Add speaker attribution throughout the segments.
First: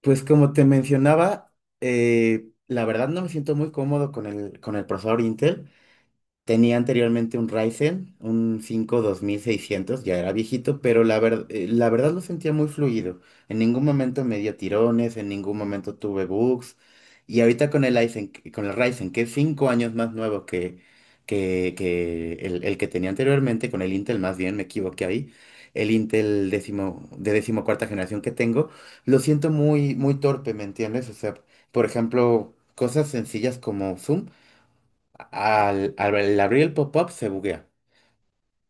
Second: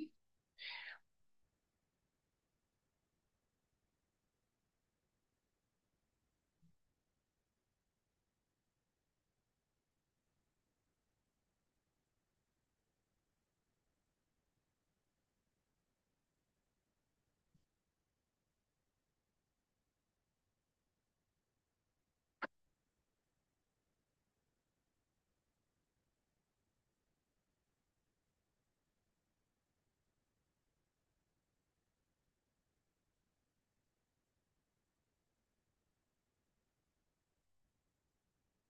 Speaker 1: Pues como te mencionaba, la verdad no me siento muy cómodo con con el procesador Intel. Tenía anteriormente un Ryzen, un 5 2600, ya era viejito, pero la verdad lo sentía muy fluido. En ningún momento me dio tirones, en ningún momento tuve bugs. Y ahorita con el con el Ryzen, que es 5 años más nuevo que el que tenía anteriormente, con el Intel más bien, me equivoqué ahí. El Intel de decimocuarta generación que tengo lo siento muy, muy torpe, ¿me entiendes? O sea, por ejemplo, cosas sencillas como Zoom. Al abrir el pop-up se buguea.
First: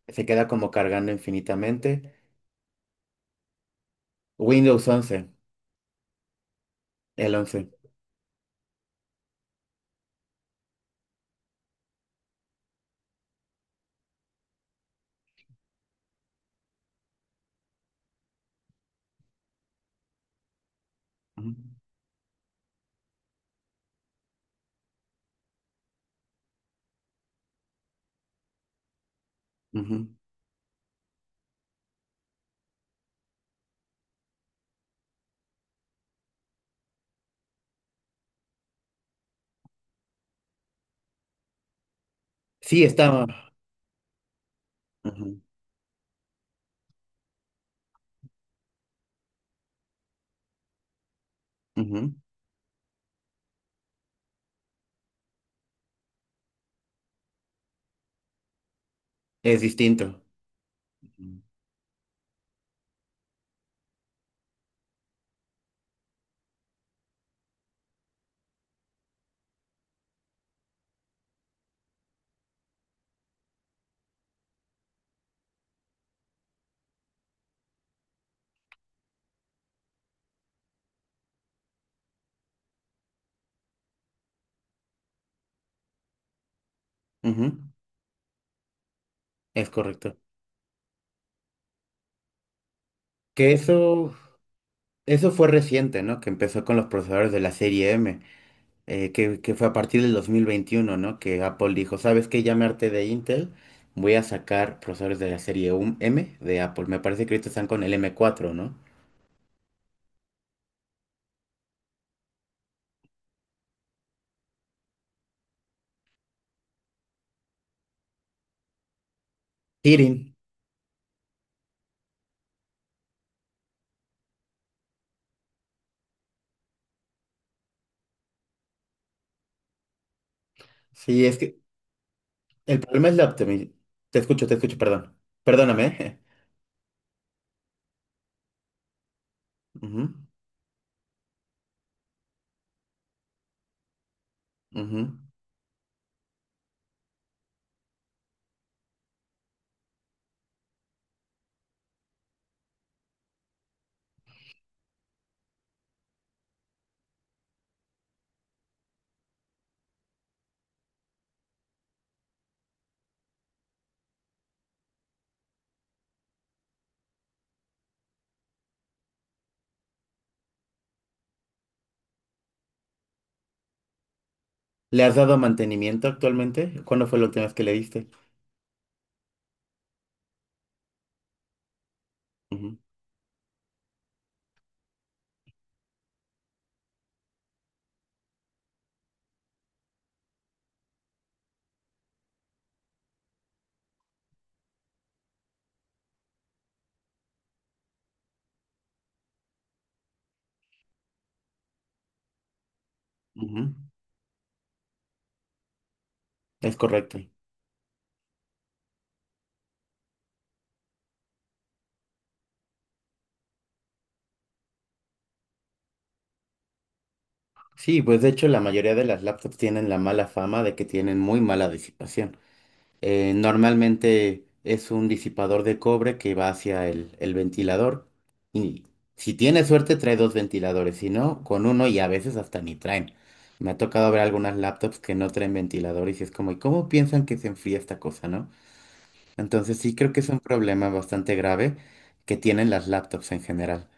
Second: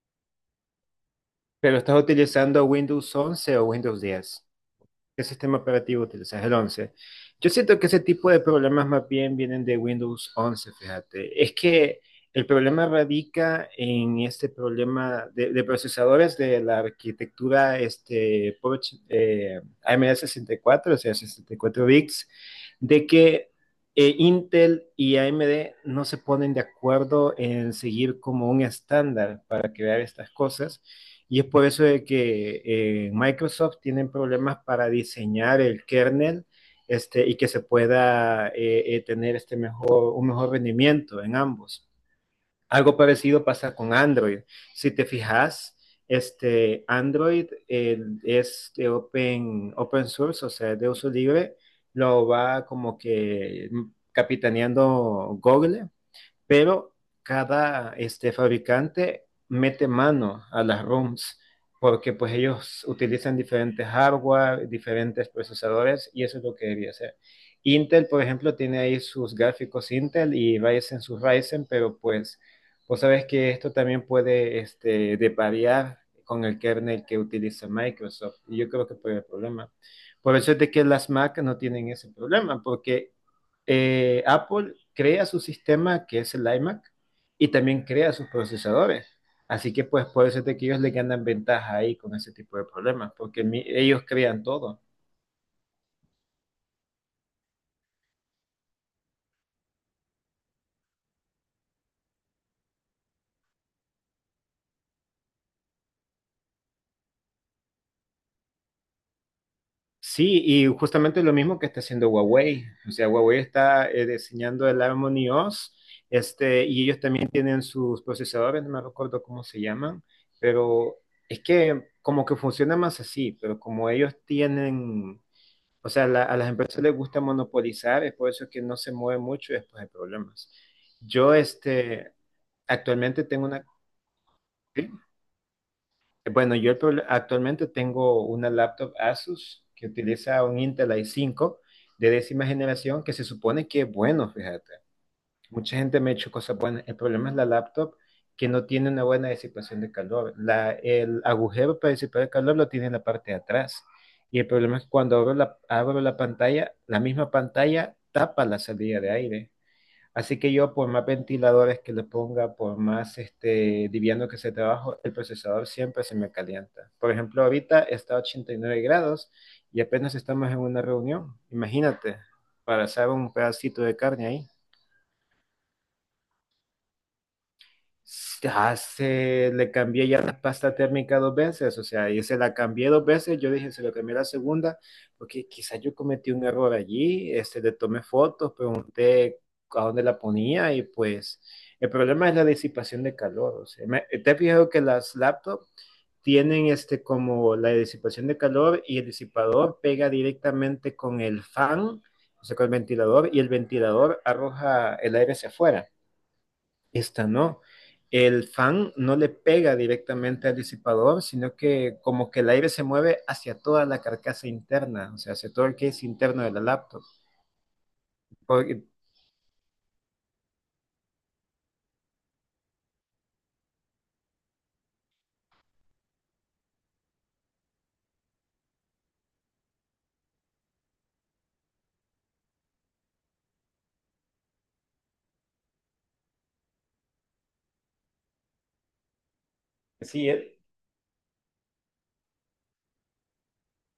Speaker 1: Se queda como cargando
Speaker 2: ¿Pero estás
Speaker 1: infinitamente.
Speaker 2: utilizando Windows 11 o Windows 10?
Speaker 1: Windows once.
Speaker 2: ¿Qué sistema operativo utilizas? ¿El 11?
Speaker 1: El
Speaker 2: Yo
Speaker 1: once.
Speaker 2: siento que ese tipo de problemas más bien vienen de Windows 11, fíjate. Es que el problema radica en este problema de procesadores de la arquitectura este, AMD 64, o sea,
Speaker 1: Ujú,
Speaker 2: 64 bits, de que Intel y AMD no se ponen de acuerdo en seguir como un estándar para crear
Speaker 1: ujú.
Speaker 2: estas cosas. Y es por eso de que Microsoft tienen problemas para diseñar el kernel este, y que se pueda tener un mejor rendimiento en ambos.
Speaker 1: Sí,
Speaker 2: Algo
Speaker 1: está.
Speaker 2: parecido pasa con Android. Si te
Speaker 1: Ujú,
Speaker 2: fijas, este, Android es de open source, o sea, de uso libre,
Speaker 1: ujú.
Speaker 2: lo va como que capitaneando Google, pero cada este, fabricante
Speaker 1: Es
Speaker 2: mete
Speaker 1: distinto.
Speaker 2: mano a las ROMs
Speaker 1: Ujú,
Speaker 2: porque pues ellos utilizan diferentes hardware, diferentes procesadores y eso es lo que debería hacer. Intel, por ejemplo, tiene ahí sus gráficos Intel y Ryzen sus Ryzen, pero pues vos sabes que esto también puede este, deparear con el kernel que utiliza Microsoft. Y yo creo que fue el problema. Por eso es de que las Mac no tienen ese problema, porque Apple crea su sistema que es el iMac y
Speaker 1: ujú.
Speaker 2: también crea sus procesadores.
Speaker 1: Es
Speaker 2: Así que pues
Speaker 1: correcto.
Speaker 2: puede ser de que ellos le ganan ventaja ahí con ese tipo de problemas, porque
Speaker 1: Que
Speaker 2: ellos
Speaker 1: eso,
Speaker 2: crean todo.
Speaker 1: eso fue reciente, ¿no? Que empezó con los procesadores de la serie M, que fue a partir del 2021, ¿no? Que Apple dijo, ¿sabes qué? Ya me harté de Intel, voy a sacar procesadores de la serie M de Apple. Me parece que ahorita están con el M4, ¿no?
Speaker 2: Sí, y justamente lo mismo que está haciendo Huawei. O sea, Huawei está diseñando el Harmony OS, este, y ellos también tienen sus procesadores, no me recuerdo cómo se llaman,
Speaker 1: Kirin.
Speaker 2: pero es que como que funciona más así, pero como ellos tienen, o sea, a las empresas les gusta monopolizar, es por eso que no se mueve mucho y después hay problemas.
Speaker 1: Sí,
Speaker 2: Yo,
Speaker 1: es que...
Speaker 2: este,
Speaker 1: El problema es la
Speaker 2: actualmente tengo una,
Speaker 1: optimización. Te escucho,
Speaker 2: ¿sí?
Speaker 1: perdón. Perdóname.
Speaker 2: Bueno, yo actualmente tengo una laptop Asus que
Speaker 1: Ujú,
Speaker 2: utiliza un Intel i5 de décima generación que se supone que es bueno, fíjate.
Speaker 1: ujú.
Speaker 2: Mucha gente me ha hecho cosas buenas. El problema es la laptop que no tiene una buena disipación de calor. La, el agujero para disipar el calor lo tiene en la parte de atrás. Y el problema es que cuando abro la pantalla, la misma pantalla tapa la salida de aire. Así que yo, por más ventiladores que le ponga, por más este, liviano que sea trabajo, el procesador siempre se me calienta. Por ejemplo, ahorita está a 89 grados y apenas estamos en una reunión. Imagínate, para asar un pedacito de carne ahí.
Speaker 1: ¿Le has dado mantenimiento actualmente? ¿Cuándo fue la última vez que le diste?
Speaker 2: Ya se le cambié ya la pasta térmica dos veces, o sea, yo se la
Speaker 1: Ujú,
Speaker 2: cambié dos veces, yo dije, se lo cambié la segunda, porque quizás yo cometí un error allí, este, le tomé fotos, pregunté a dónde la ponía y pues el problema es la disipación de calor, o sea, te he fijado que las laptops tienen este como la disipación de calor y el disipador pega directamente con el fan, o sea, con el ventilador y el
Speaker 1: ujú.
Speaker 2: ventilador arroja el aire hacia afuera.
Speaker 1: Es correcto.
Speaker 2: Esta no. El fan no le pega directamente al disipador, sino que como que el aire se mueve hacia toda la carcasa interna, o sea, hacia todo el que es interno de la laptop.
Speaker 1: Sí, pues de hecho la
Speaker 2: Porque,
Speaker 1: mayoría de las laptops tienen la mala fama de que tienen muy mala disipación. Normalmente es un disipador de cobre que va hacia el ventilador. Y si tienes suerte, trae dos ventiladores. Si no, con uno, y a veces hasta ni traen. Me ha tocado ver algunas laptops que no traen ventilador y si es como, ¿y cómo piensan que se enfría esta cosa, no? Entonces sí creo que es
Speaker 2: sí,
Speaker 1: un
Speaker 2: eh,
Speaker 1: problema bastante grave que tienen las laptops en general.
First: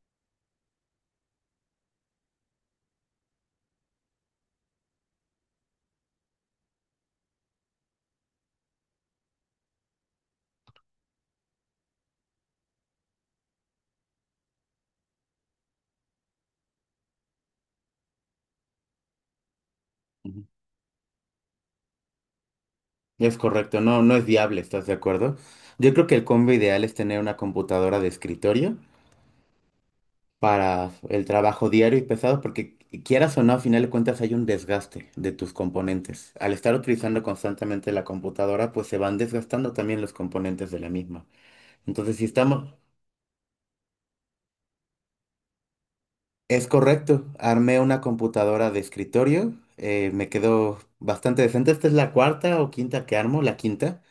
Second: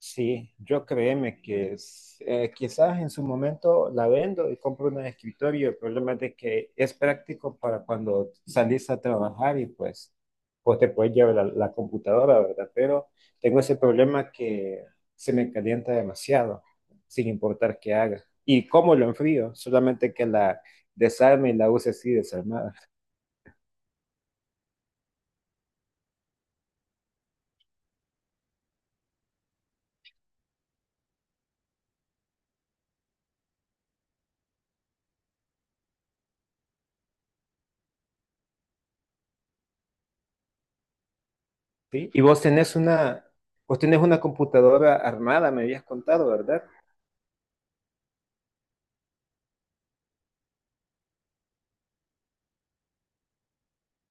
Speaker 2: Sí, yo créeme que quizás en su momento la vendo y compro una de escritorio. El problema es de que es práctico para cuando salís a trabajar y pues te puedes llevar la, la computadora, ¿verdad? Pero tengo ese problema que se me calienta demasiado, sin importar qué haga. ¿Y cómo lo enfrío? Solamente que
Speaker 1: Ujú.
Speaker 2: la desarme y la use así desarmada.
Speaker 1: Es correcto, no, no es viable, ¿estás de acuerdo? Yo creo que el combo ideal es tener una computadora de escritorio para el trabajo diario y pesado, porque quieras o no, a final de cuentas hay un desgaste de tus componentes. Al estar utilizando constantemente la computadora, pues se van desgastando también los componentes de la misma.
Speaker 2: ¿Sí?
Speaker 1: Entonces,
Speaker 2: Y
Speaker 1: si estamos,
Speaker 2: vos tenés una computadora armada, me habías contado, ¿verdad?
Speaker 1: es correcto, armé una computadora de escritorio, me quedó bastante decente. Esta es la cuarta o quinta que armo, la quinta.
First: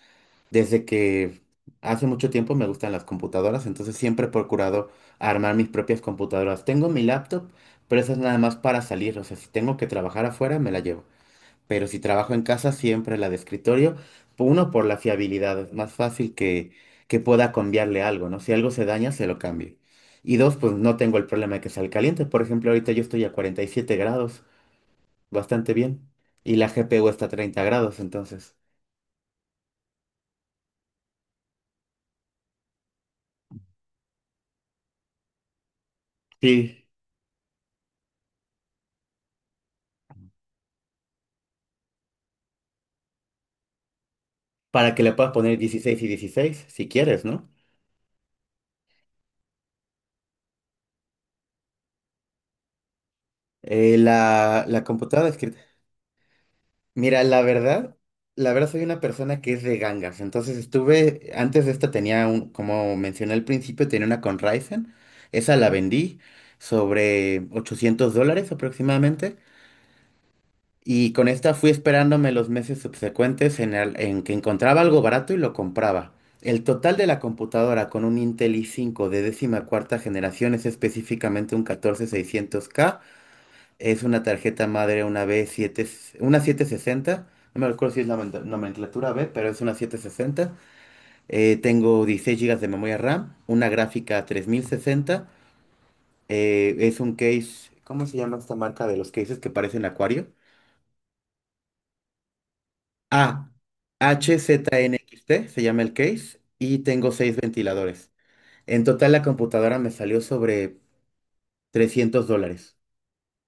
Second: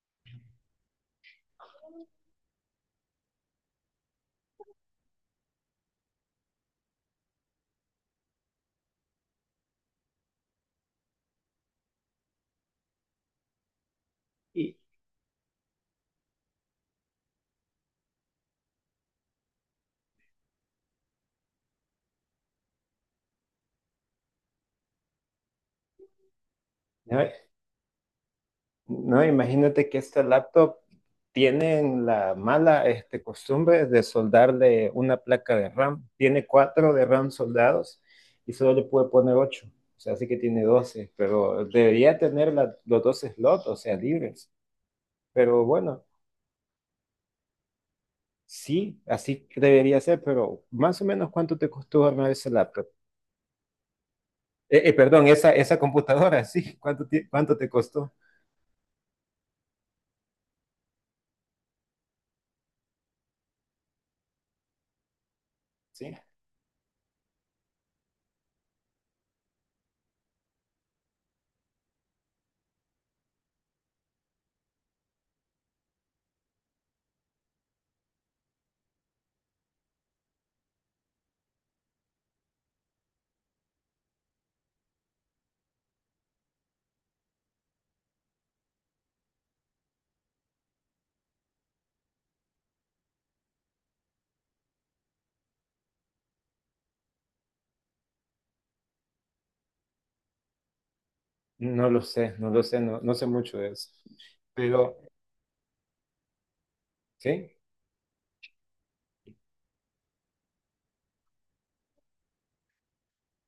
Speaker 1: Desde que hace mucho tiempo me gustan las computadoras, entonces siempre he procurado armar mis propias computadoras. Tengo mi laptop, pero esa es nada más para salir. O sea, si tengo que trabajar afuera, me la llevo. Pero si trabajo en casa, siempre la de escritorio. Uno,
Speaker 2: Y,
Speaker 1: por la fiabilidad. Es más fácil que pueda cambiarle algo, ¿no? Si algo se daña, se lo cambio. Y dos, pues no tengo el problema de que salga caliente. Por ejemplo, ahorita yo estoy a 47 grados, bastante bien. Y la GPU
Speaker 2: ¿no?
Speaker 1: está a 30 grados, entonces.
Speaker 2: No, imagínate que este laptop tienen la mala este, costumbre de soldarle una placa de RAM. Tiene
Speaker 1: Sí.
Speaker 2: cuatro de RAM soldados y solo le puede poner ocho. O sea, así que tiene 12, pero debería tener los dos slots, o sea, libres.
Speaker 1: Para que le puedas poner
Speaker 2: Pero
Speaker 1: 16
Speaker 2: bueno,
Speaker 1: y 16, si quieres, ¿no?
Speaker 2: sí, así que debería ser, pero ¿más o menos cuánto te costó armar ese laptop? Eh,
Speaker 1: La
Speaker 2: eh, perdón,
Speaker 1: computadora
Speaker 2: esa,
Speaker 1: escrita.
Speaker 2: esa computadora, sí, ¿cuánto,
Speaker 1: Mira,
Speaker 2: ti-
Speaker 1: la
Speaker 2: cuánto te
Speaker 1: verdad,
Speaker 2: costó?
Speaker 1: la verdad soy una persona que es de gangas. Entonces estuve, antes de esta tenía un, como mencioné al principio, tenía una con Ryzen. Esa la
Speaker 2: Sí.
Speaker 1: vendí sobre 800 dólares aproximadamente. Y con esta fui esperándome los meses subsecuentes en que encontraba algo barato y lo compraba. El total de la computadora con un Intel i5 de 14.ª generación es específicamente un 14600K. Es una tarjeta madre, una B7, una 760. No me acuerdo si es la nomenclatura B, pero es una 760. Tengo 16 gigas de memoria RAM, una gráfica 3060. Es un case. ¿Cómo se llama esta marca de los cases que parecen acuario?
Speaker 2: No lo sé, no lo sé, no, no sé
Speaker 1: A,
Speaker 2: mucho de eso. Pero,
Speaker 1: HZNXT, se llama el case, y tengo seis
Speaker 2: ¿sí?
Speaker 1: ventiladores. En total la computadora me salió sobre 300 dólares,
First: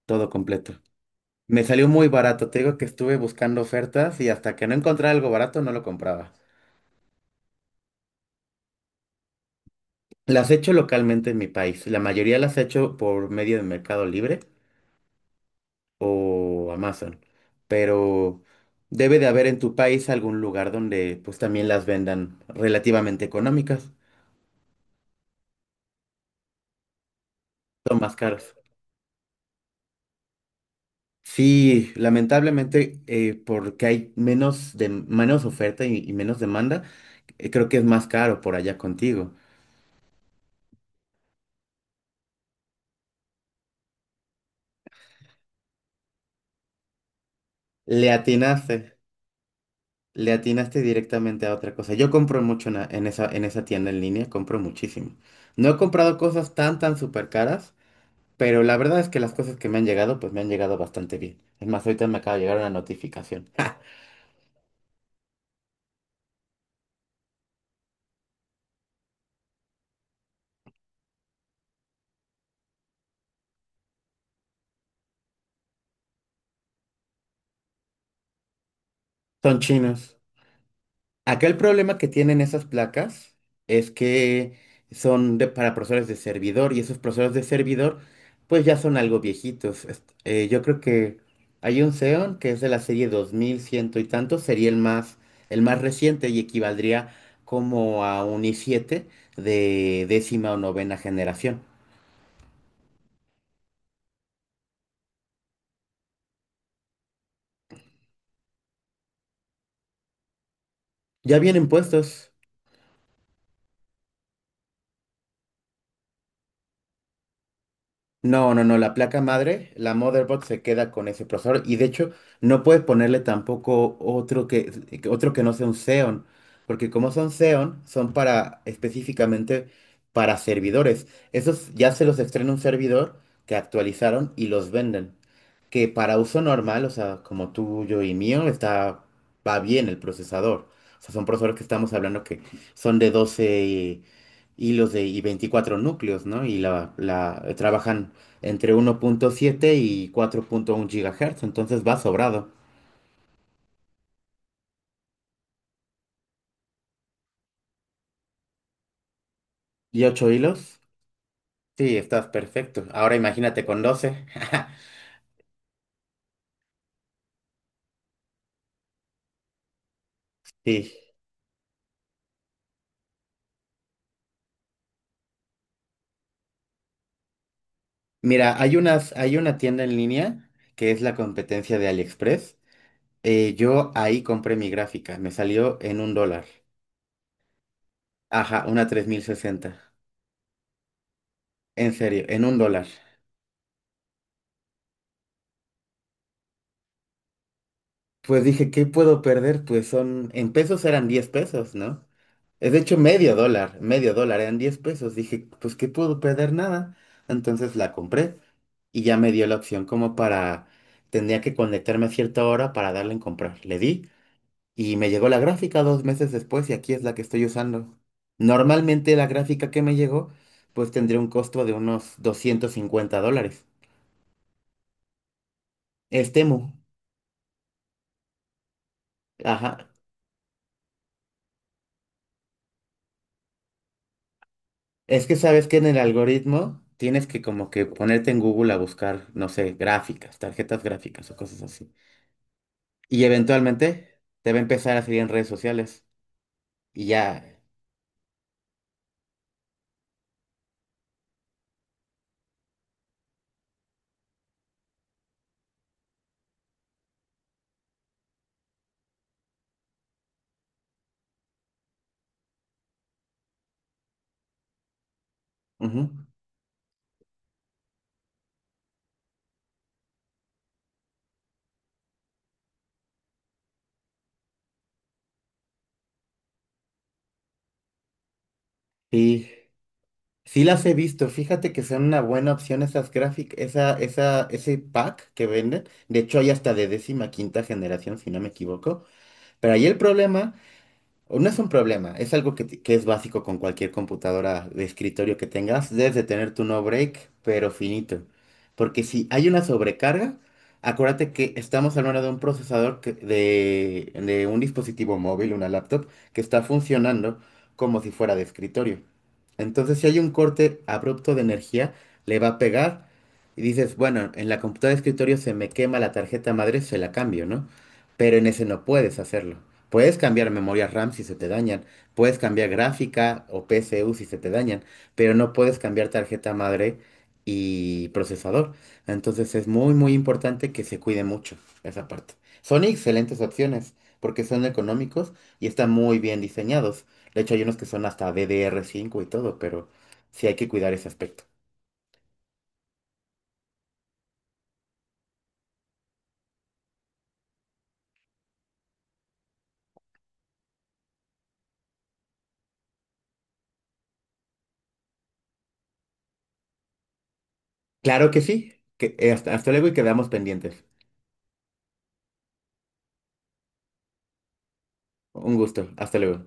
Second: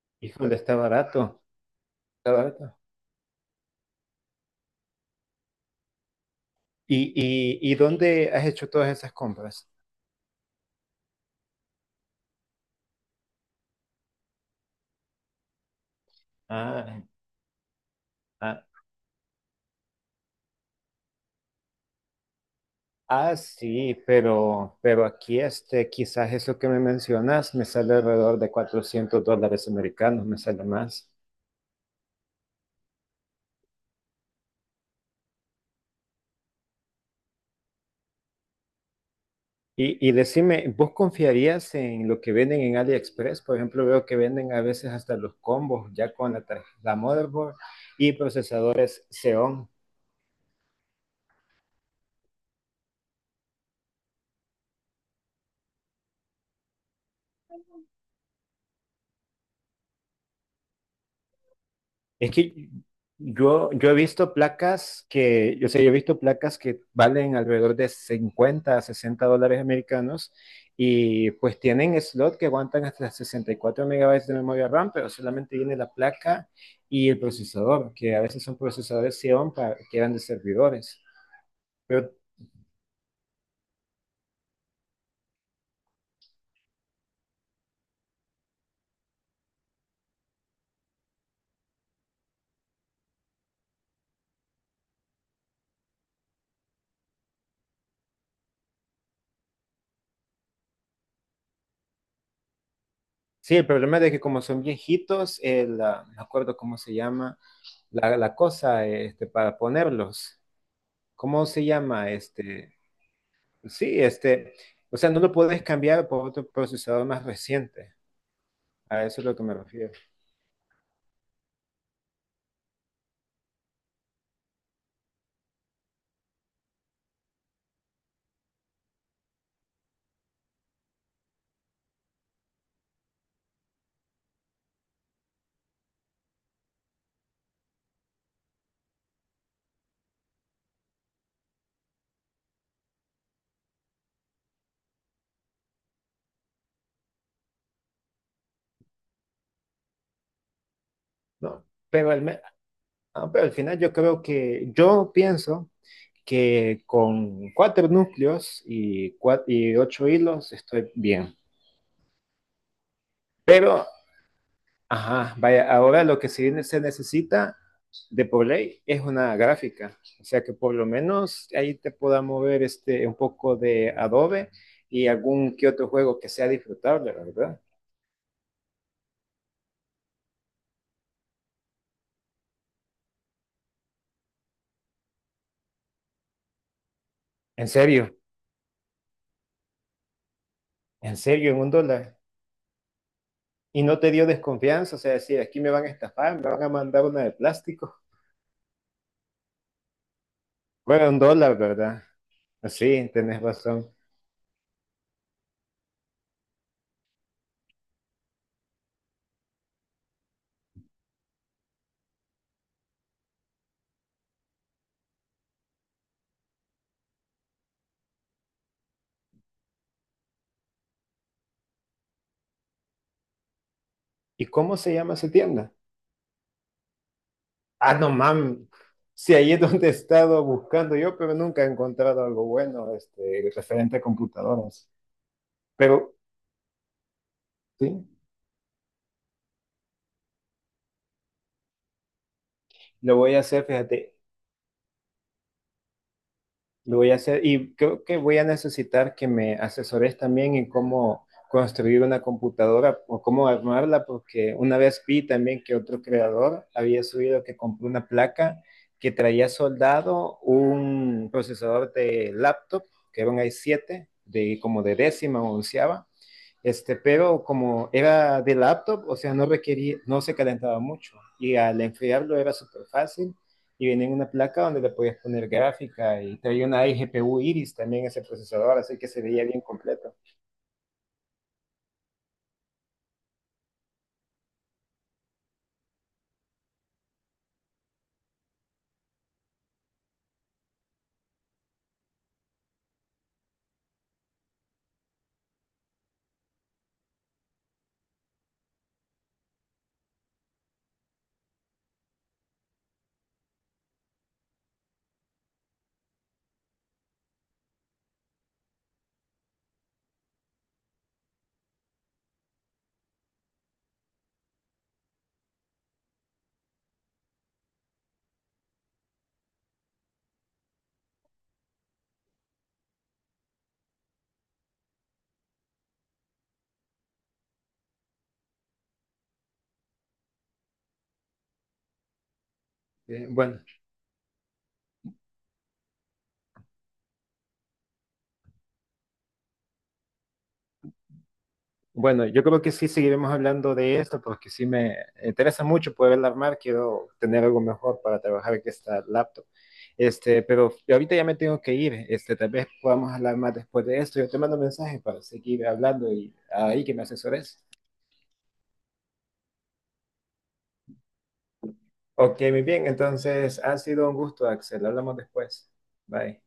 Speaker 1: todo
Speaker 2: Híjole,
Speaker 1: completo.
Speaker 2: está barato,
Speaker 1: Me salió muy
Speaker 2: está
Speaker 1: barato, te
Speaker 2: barato.
Speaker 1: digo que estuve buscando ofertas, y hasta que no encontraba algo barato no lo compraba.
Speaker 2: ¿Y, y dónde has hecho todas esas compras?
Speaker 1: Las he hecho localmente en mi país, la mayoría las he hecho por medio de Mercado Libre o
Speaker 2: Ah,
Speaker 1: Amazon, pero
Speaker 2: ah,
Speaker 1: debe de haber en tu país algún lugar donde pues también las vendan relativamente
Speaker 2: ah,
Speaker 1: económicas.
Speaker 2: sí, pero, aquí este, quizás eso que me mencionas me sale
Speaker 1: Son más
Speaker 2: alrededor de
Speaker 1: caras.
Speaker 2: $400 americanos, me sale más.
Speaker 1: Sí, lamentablemente, porque hay menos, de, menos oferta y menos demanda, creo que es más caro por allá contigo.
Speaker 2: y decime, ¿vos confiarías en lo que venden en AliExpress? Por ejemplo, veo que venden a veces hasta los combos ya con la motherboard
Speaker 1: Le
Speaker 2: y
Speaker 1: atinaste,
Speaker 2: procesadores Xeon.
Speaker 1: le atinaste directamente a otra cosa. Yo compro mucho en esa tienda en línea, compro muchísimo. No he comprado cosas tan, tan súper caras, pero la verdad es que las cosas que me han llegado, pues me han llegado bastante bien. Es más, ahorita me
Speaker 2: Es
Speaker 1: acaba de llegar una
Speaker 2: que
Speaker 1: notificación.
Speaker 2: yo, yo he visto placas que, yo sé, yo he visto placas que valen alrededor de $50 a $60 americanos y pues tienen slot que aguantan hasta 64 megabytes de memoria RAM, pero solamente viene la placa y el procesador, que a veces son procesadores Xeon
Speaker 1: Son
Speaker 2: para, que eran
Speaker 1: chinos.
Speaker 2: de servidores.
Speaker 1: Acá el problema que
Speaker 2: Pero
Speaker 1: tienen esas placas es que son para procesadores de servidor, y esos procesadores de servidor pues ya son algo viejitos. Yo creo que hay un Xeon que es de la serie 2100 y tanto, sería el más reciente y equivaldría como a un i7 de 10.ª o novena generación.
Speaker 2: sí, el problema es de que como son viejitos, ah, no me acuerdo cómo se llama la cosa este, para ponerlos.
Speaker 1: Ya
Speaker 2: ¿Cómo se
Speaker 1: vienen
Speaker 2: llama
Speaker 1: puestos.
Speaker 2: este? Sí, este, o sea, no lo puedes cambiar por otro procesador más reciente.
Speaker 1: No, no, no, la
Speaker 2: A eso
Speaker 1: placa
Speaker 2: es lo que me
Speaker 1: madre,
Speaker 2: refiero.
Speaker 1: la motherboard se queda con ese procesador, y de hecho no puedes ponerle tampoco otro que no sea un Xeon, porque como son Xeon, son para específicamente para servidores. Esos ya se los estrena un servidor que actualizaron y los venden, que para uso normal, o sea, como tuyo y mío, está, va bien el procesador. O sea, son procesadores que estamos hablando que son de 12 y 24 núcleos, ¿no? Y trabajan entre 1.7 y 4.1 gigahertz,
Speaker 2: No,
Speaker 1: entonces va
Speaker 2: pero
Speaker 1: sobrado.
Speaker 2: ah, pero al final yo creo que, yo pienso que con cuatro núcleos y, y
Speaker 1: ¿Y
Speaker 2: ocho
Speaker 1: 8
Speaker 2: hilos
Speaker 1: hilos?
Speaker 2: estoy bien.
Speaker 1: Sí, estás perfecto. Ahora imagínate
Speaker 2: Pero,
Speaker 1: con 12.
Speaker 2: ajá, vaya, ahora lo que sí se necesita de por ley es una gráfica. O sea que por lo
Speaker 1: Sí.
Speaker 2: menos ahí te pueda mover este, un poco de Adobe y algún que otro juego que sea disfrutable, ¿verdad?
Speaker 1: Mira, hay una tienda en línea que es la competencia de AliExpress. Yo ahí compré mi gráfica, me salió en un dólar.
Speaker 2: En serio.
Speaker 1: Ajá, una tres mil sesenta.
Speaker 2: En serio, en un
Speaker 1: En
Speaker 2: dólar.
Speaker 1: serio, en un dólar.
Speaker 2: Y no te dio desconfianza, o sea, decir, aquí me van a estafar, me van a mandar una de plástico.
Speaker 1: Pues dije, ¿qué puedo perder? Pues son, en pesos eran
Speaker 2: Bueno, un
Speaker 1: 10
Speaker 2: dólar,
Speaker 1: pesos,
Speaker 2: ¿verdad?
Speaker 1: ¿no? Es de hecho
Speaker 2: Sí, tenés razón.
Speaker 1: medio dólar, eran 10 pesos. Dije, pues ¿qué puedo perder? Nada. Entonces la compré, y ya me dio la opción como para... Tendría que conectarme a cierta hora para darle en comprar. Le di. Y me llegó la gráfica 2 meses después, y aquí es la que estoy usando. Normalmente la gráfica que me llegó pues tendría un costo de unos 250 dólares.
Speaker 2: ¿Y cómo se llama esa tienda?
Speaker 1: Es Temu.
Speaker 2: Ah, no, mam. Sí, ahí es donde
Speaker 1: Ajá.
Speaker 2: he estado buscando yo, pero nunca he encontrado algo bueno, este, referente a computadoras.
Speaker 1: Es que sabes que en el
Speaker 2: Pero,
Speaker 1: algoritmo tienes que como que
Speaker 2: sí,
Speaker 1: ponerte en Google a buscar, no sé, gráficas, tarjetas gráficas o cosas así.
Speaker 2: lo
Speaker 1: Y
Speaker 2: voy a hacer, fíjate.
Speaker 1: eventualmente te va a empezar a salir en redes sociales.
Speaker 2: Lo
Speaker 1: Y
Speaker 2: voy a hacer
Speaker 1: ya.
Speaker 2: y creo que voy a necesitar que me asesores también en cómo construir una computadora o cómo armarla, porque una vez vi también que otro creador había subido que compró una placa que traía soldado un procesador de laptop, que era un i7, de como de décima o onceava,
Speaker 1: Ujú.
Speaker 2: este, pero como era de laptop, o sea, no requería, no se calentaba mucho y al enfriarlo era súper fácil y venía en una placa donde le podías poner gráfica y traía una iGPU Iris también ese procesador, así que se veía
Speaker 1: Sí.
Speaker 2: bien completo.
Speaker 1: Sí las he visto, fíjate que son una buena opción esas gráficas, ese pack que venden. De hecho, hay hasta de 15.ª generación, si no me equivoco. Pero ahí el problema, o no es un problema, es algo que es básico con cualquier computadora de escritorio que tengas. Debes de tener tu no break, pero finito. Porque si hay una sobrecarga, acuérdate que estamos hablando de un de un dispositivo móvil, una laptop, que está funcionando como si fuera de escritorio. Entonces, si hay un corte abrupto de energía, le va a pegar, y dices, bueno, en la computadora de escritorio se me quema la tarjeta madre, se la cambio, ¿no? Pero en ese no puedes hacerlo. Puedes cambiar memoria RAM si se te dañan, puedes cambiar gráfica o PCU si se te dañan, pero no puedes cambiar tarjeta madre y procesador. Entonces es muy, muy importante que se cuide mucho esa parte. Son
Speaker 2: Eh,
Speaker 1: excelentes
Speaker 2: bueno,
Speaker 1: opciones porque son económicos y están muy bien diseñados. De hecho, hay unos que son hasta DDR5 y todo, pero sí hay que cuidar ese aspecto.
Speaker 2: bueno, yo creo que sí seguiremos hablando de esto porque sí me interesa mucho poder armar, quiero tener algo mejor para trabajar que esta laptop. Este, pero ahorita ya me tengo que ir, este, tal vez podamos hablar más después de esto. Yo te mando mensaje para seguir hablando y ahí que me asesores.
Speaker 1: Claro que sí. Hasta, luego, y quedamos pendientes.
Speaker 2: Ok, muy bien, entonces ha sido un gusto, Axel, hablamos
Speaker 1: Un
Speaker 2: después.
Speaker 1: gusto. Hasta
Speaker 2: Bye.
Speaker 1: luego.